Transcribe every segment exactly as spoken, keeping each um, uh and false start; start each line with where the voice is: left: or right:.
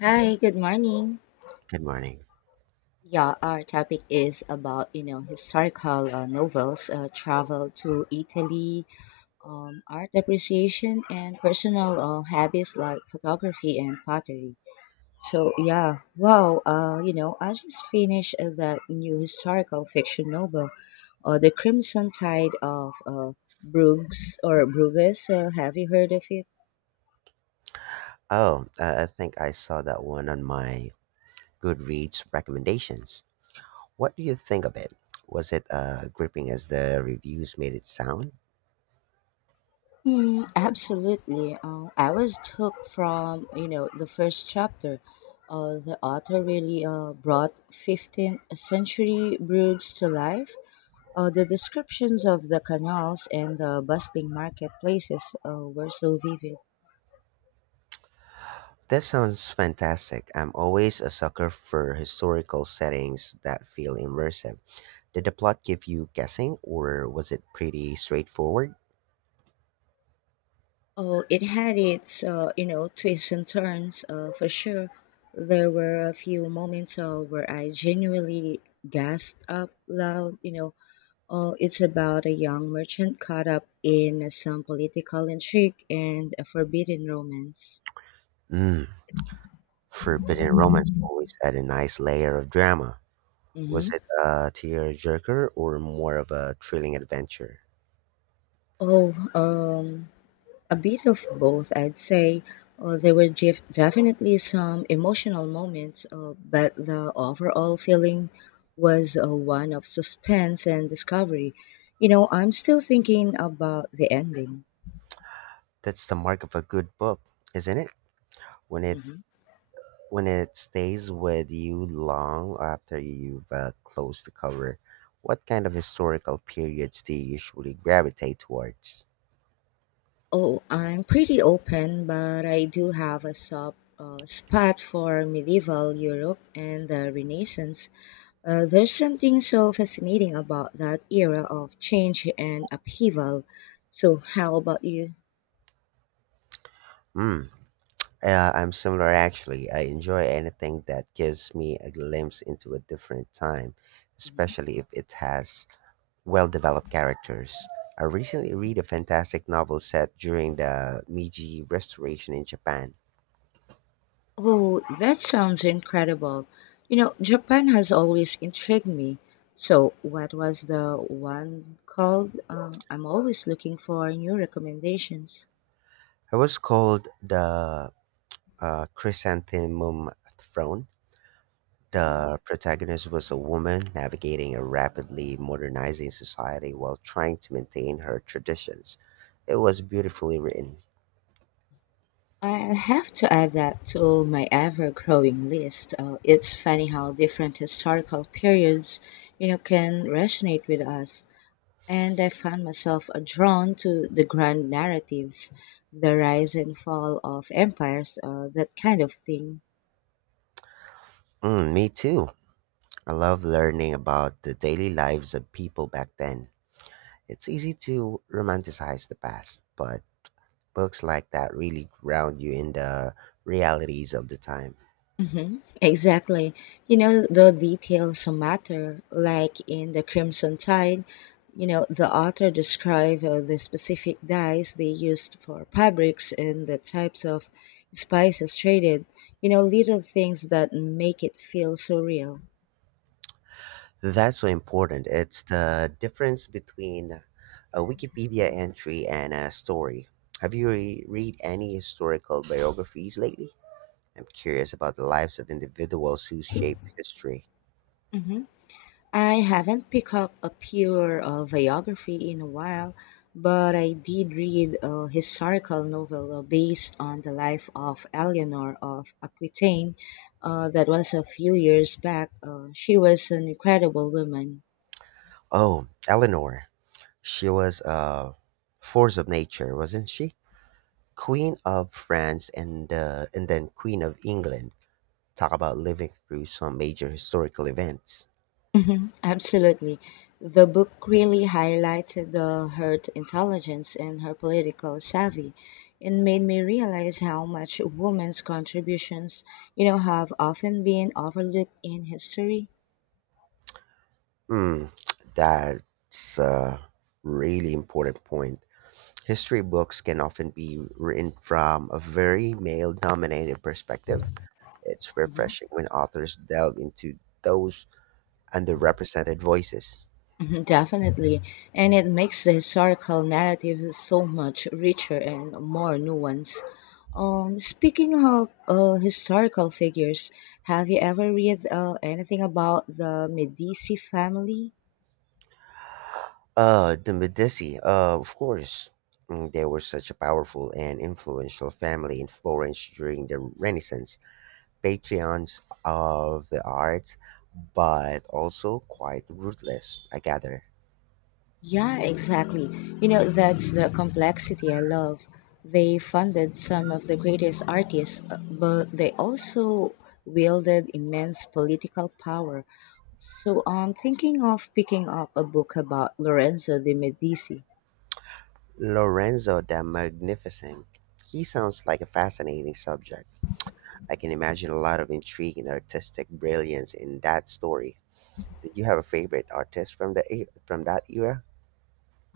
left: Hi, good morning.
right: Good morning.
left: Yeah, our topic is about, you know, historical uh, novels, uh, travel to Italy, um, art appreciation, and personal uh, habits like photography and pottery. So, yeah, wow, uh, you know, I just finished uh, that new historical fiction novel, uh, The Crimson Tide of uh, Bruges, or Bruges. Uh, have you heard of it?
right: Oh, uh, I think I saw that one on my Goodreads recommendations. What do you think of it? Was it uh, gripping as the reviews made it sound?
left: Mm, absolutely. Uh, I was hooked from you know the first chapter. Uh, the author really uh, brought fifteenth century brews to life. Uh, the descriptions of the canals and the bustling marketplaces uh, were so vivid.
right: That sounds fantastic. I'm always a sucker for historical settings that feel immersive. Did the plot give you guessing, or was it pretty straightforward?
left: Oh, it had its uh, you know twists and turns uh, for sure. There were a few moments uh, where I genuinely gasped up loud, you know, Oh, it's about a young merchant caught up in some political intrigue and a forbidden romance.
right: Hmm. Forbidden Romance always had a nice layer of drama.
left: Hmm.
right: Was it a tear jerker or more of a thrilling adventure?
left: Oh, um, a bit of both, I'd say. Uh, there were def- definitely some emotional moments, uh, but the overall feeling was uh, one of suspense and discovery. You know, I'm still thinking about the ending.
right: That's the mark of a good book, isn't it? When it
left: Mhm.
right: when it stays with you long after you've uh, closed the cover. What kind of historical periods do you usually gravitate towards?
left: Oh, I'm pretty open, but I do have a soft uh, spot for medieval Europe and the Renaissance. Uh, there's something so fascinating about that era of change and upheaval. So, how about you?
right: Hmm. Uh, I'm similar actually. I enjoy anything that gives me a glimpse into a different time,
left: Mhm.
right: especially if it has well developed characters. I recently read a fantastic novel set during the Meiji Restoration in Japan.
left: Oh, that sounds incredible. You know, Japan has always intrigued me. So, what was the one called? Uh, I'm always looking for new recommendations.
right: It was called the uh, Chrysanthemum Throne.
left: Mhm.
right: The protagonist was a woman navigating a rapidly modernizing society while trying to maintain her traditions. It was beautifully written.
left: I'll have to add that to my ever-growing list. Uh, it's funny how different historical periods, you know, can resonate with us. And I found myself uh, drawn to the grand narratives, the rise and fall of empires, uh, that kind of thing.
right: Mm, me too. I love learning about the daily lives of people back then. It's easy to romanticize the past, but books like that really ground you in the realities of the time.
left: Hmm. Exactly. You know, the details matter. Like in The Crimson Tide, you know, the author described uh, the specific dyes they used for fabrics and the types of spices traded. You know, little things that make it feel so real.
right: That's so important. It's the difference between a Wikipedia entry and a story. Have you re- read any historical biographies lately? I'm curious about the lives of individuals who shaped history.
left: Hmm. I haven't picked up a pure uh, biography in a while, but I did read a historical novel uh, based on the life of Eleanor of Aquitaine uh, that was a few years back. Uh, she was an incredible woman.
right: Oh, Eleanor. She was a force of nature, wasn't she? Queen of France and uh, and then Queen of England. Talk about living through some major historical events.
left: Mhm, absolutely. The book really highlighted the, her intelligence and her political savvy and made me realize how much women's contributions, you know, have often been overlooked in history.
right: Mm, that's a really important point. History books can often be written from a very male dominated perspective. It's
left: Mhm,
right: refreshing when authors delve into those underrepresented voices.
left: mhm, Definitely. And it makes the historical narrative so much richer and more nuanced. Um, speaking of uh, historical figures, have you ever read uh, anything about the Medici family?
right: Uh, The Medici, uh, of course. Mm, They were such a powerful and influential family in Florence during the Renaissance, patrons of the arts, but also quite ruthless, I gather.
left: Yeah, exactly. You know, that's the complexity I love. They funded some of the greatest artists, uh, but they also wielded immense political power. So I'm thinking of picking up a book about Lorenzo de' Medici.
right: Lorenzo the Magnificent. He sounds like a fascinating subject. I can imagine a lot of intrigue and artistic brilliance in that story. Did you have a favorite artist from the e- from that era?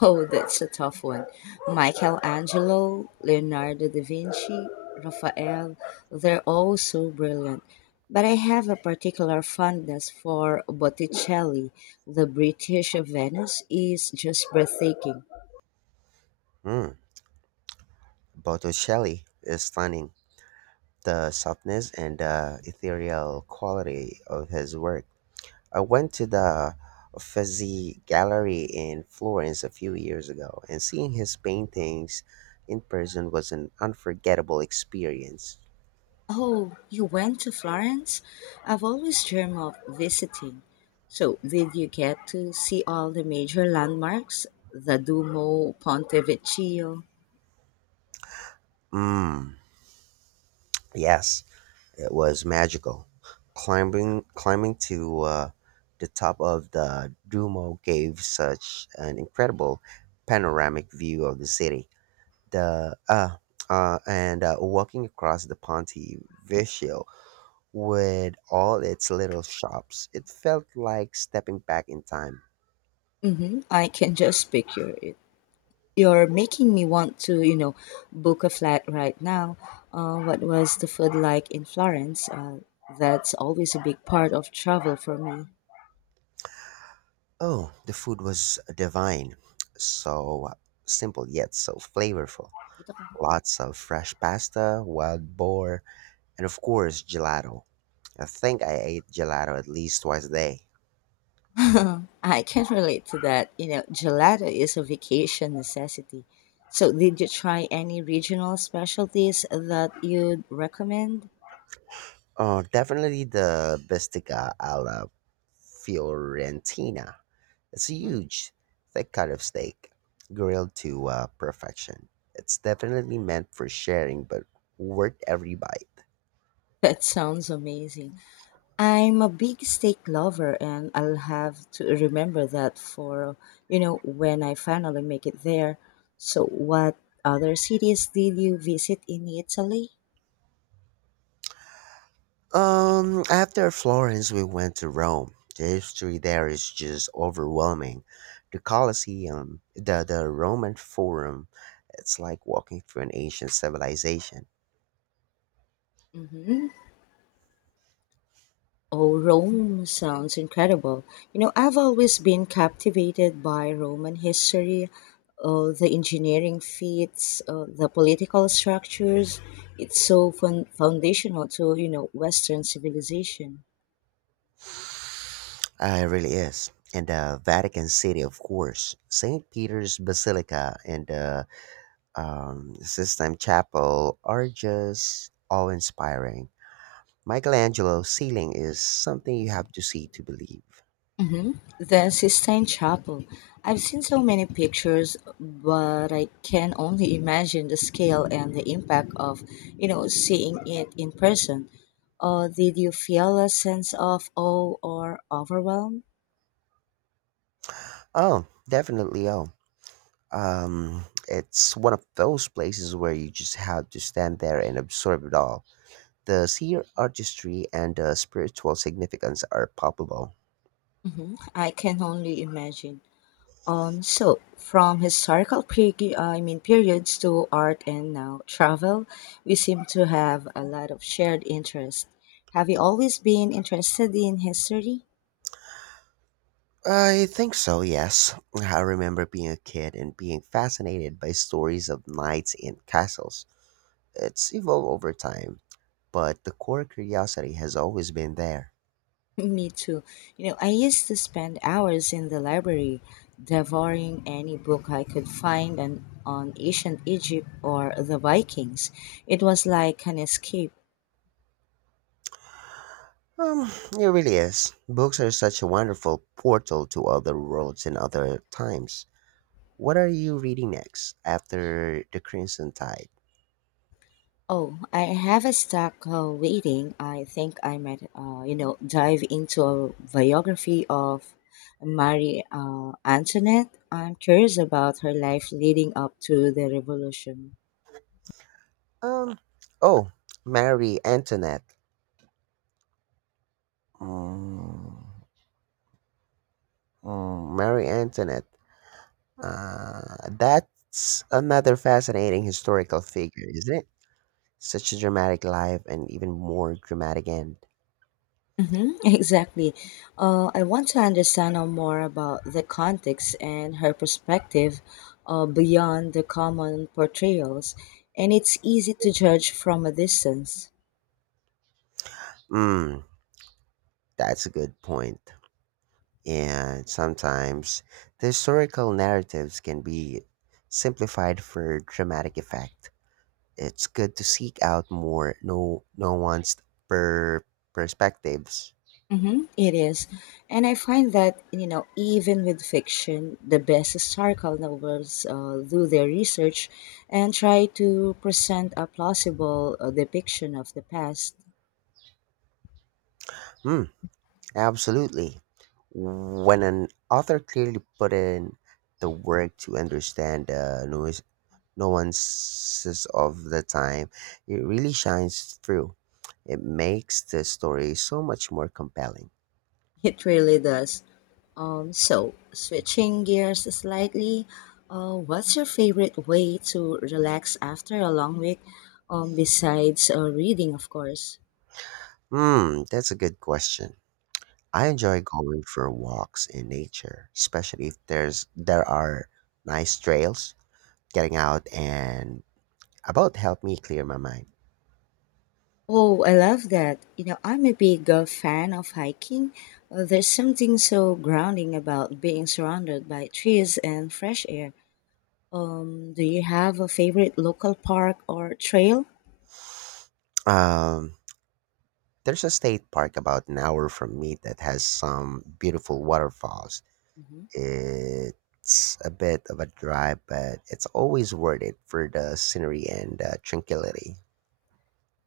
left: Oh, that's a tough one. Michelangelo, Leonardo da Vinci, Raphael, they're all so brilliant. But I have a particular fondness for Botticelli. The British Venice is just breathtaking.
right: Hmm. Botticelli is stunning, the softness and the ethereal quality of his work. I went to the Uffizi Gallery in Florence a few years ago, and seeing his paintings in person was an unforgettable experience.
left: Oh, you went to Florence? I've always dreamed of visiting. So, did you get to see all the major landmarks? The Duomo, Ponte Vecchio?
right: Mm, yes, it was magical. Climbing, climbing to uh, the top of the Duomo gave such an incredible panoramic view of the city. The uh, uh, and uh, walking across the Ponte Vecchio with all its little shops, it felt like stepping back in time.
left: Mm-hmm. I can just picture it. You're making me want to, you know, book a flat right now. Uh, what was the food like in Florence? Uh, that's always a big part of travel for me.
right: Oh, the food was divine, so simple yet so flavorful.
left: Ito ka.
right: Lots of fresh pasta, wild boar, and of course gelato. I think I ate gelato at least twice a day.
left: I can relate to that. You know, gelato is a vacation necessity. So, did you try any regional specialties that you'd recommend?
right: Oh, definitely the Bistica alla Fiorentina. It's a
left: Mhm.
right: huge, thick cut of steak, grilled to uh, perfection. It's definitely meant for sharing, but worth every bite.
left: That sounds amazing. I'm a big steak lover, and I'll have to remember that for, you know, when I finally make it there. So, what other cities did you visit in Italy?
right: Um, after Florence, we went to Rome. The history there is just overwhelming. The Colosseum, the, the Roman Forum, it's like walking through an ancient civilization.
left: Mhm. Oh, Rome sounds incredible. You know, I've always been captivated by Roman history, uh, the engineering feats, uh, the political structures. It's so fun- foundational to, you know, Western civilization.
right: Uh, it really is. And the Vatican City, of course, Saint Peter's Basilica, and uh, um, Sistine Chapel are just awe inspiring. Michelangelo's ceiling is something you have to see to believe.
left: Hmm. The Sistine Chapel. I've seen so many pictures, but I can only imagine the scale and the impact of, you know, seeing it in person. Uh, did you feel a sense of awe or overwhelm?
right: Oh, definitely. Oh, um, it's one of those places where you just have to stand there and absorb it all. The sheer artistry and the spiritual significance are palpable.
left: Mhm. I can only imagine. Um, so from historical peri- uh, I mean periods to art and now travel, we seem to have a lot of shared interest. Have you always been interested in history?
right: I think so, yes. I remember being a kid and being fascinated by stories of knights and castles. It's evolved over time, but the core curiosity has always been there.
left: Me too. You know, I used to spend hours in the library devouring any book I could find and on ancient Egypt or the Vikings. It was like an escape.
right: Um, it really is. Books are such a wonderful portal to other worlds and other times. What are you reading next after The Crimson Tide?
left: Oh, I have a stack uh, waiting. I think I might, uh, you know, dive into a biography of Marie uh, Antoinette. I'm curious about her life leading up to the revolution.
right: Um, oh, Mary Antoinette. Mm, mm, Mary Antoinette. Uh, that's another fascinating historical figure, isn't it? Such a dramatic life and even more dramatic end.
left: Hmm. Exactly. Uh, I want to understand uh, more about the context and her perspective uh, beyond the common portrayals, and it's easy to judge from a distance.
right: Mm, that's a good point. And sometimes the historical narratives can be simplified for dramatic effect. It's good to seek out more no nuanced per perspectives.
left: Mm-hmm, it is. And I find that, you know, even with fiction, the best historical novels uh, do their research and try to present a plausible uh, depiction of the past.
right: Hmm. Absolutely. When an author clearly put in the work to understand the nuis- nuances of the time, it really shines through. It makes the story so much more compelling.
left: It really does. Um, so, switching gears slightly, uh, what's your favorite way to relax after a long week? Um, besides uh, reading, of course.
right: Hmm, that's a good question. I enjoy going for walks in nature, especially if there's there are nice trails. Getting out and about help me clear my mind.
left: Oh, I love that. You know, I'm a big uh, fan of hiking. Uh, there's something so grounding about being surrounded by trees and fresh air. Um, do you have a favorite local park or trail?
right: Um, There's a state park about an hour from me that has some beautiful waterfalls.
left: Mhm.
right: It's a bit of a drive, but it's always worth it for the scenery and uh, tranquility.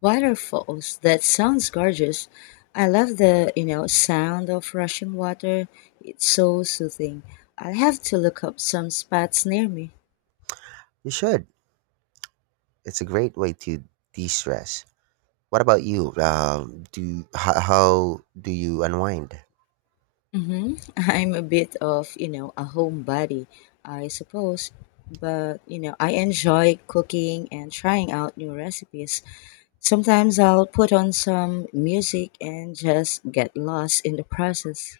left: Waterfalls. That sounds gorgeous. I love the, you know, sound of rushing water. It's so soothing. I'll have to look up some spots near me.
right: You should. It's a great way to de-stress. What about you? Um, do how, how do you unwind?
left: Hmm. I'm a bit of, you know, a homebody, I suppose, but, you know, I enjoy cooking and trying out new recipes. Sometimes I'll put on some music and just get lost in the process.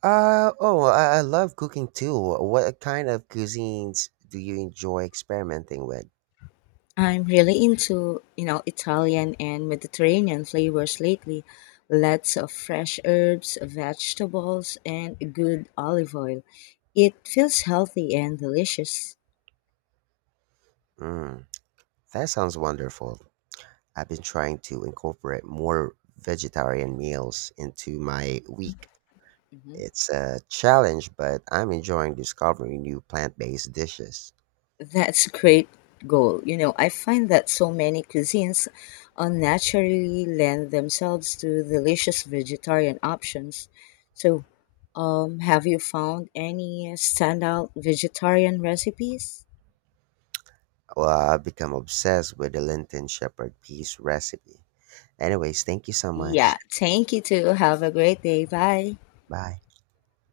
right: Uh oh, I, I love cooking too. What kind of cuisines do you enjoy experimenting with?
left: I'm really into, you know, Italian and Mediterranean flavors lately. Lots of fresh herbs, vegetables, and good olive oil. It feels healthy and delicious.
right: Mm, that sounds wonderful. I've been trying to incorporate more vegetarian meals into my week.
left: Mhm.
right: It's a challenge, but I'm enjoying discovering new plant-based dishes.
left: That's a great goal. You know, I find that so many cuisines unnaturally lend themselves to delicious vegetarian options. So, um, have you found any standout vegetarian recipes?
right: Well, I've become obsessed with the Linton Shepherd peas recipe. Anyways, thank you so
left: Yeah,
right: much.
left: thank you too. Have a great day. Bye.
right: Bye.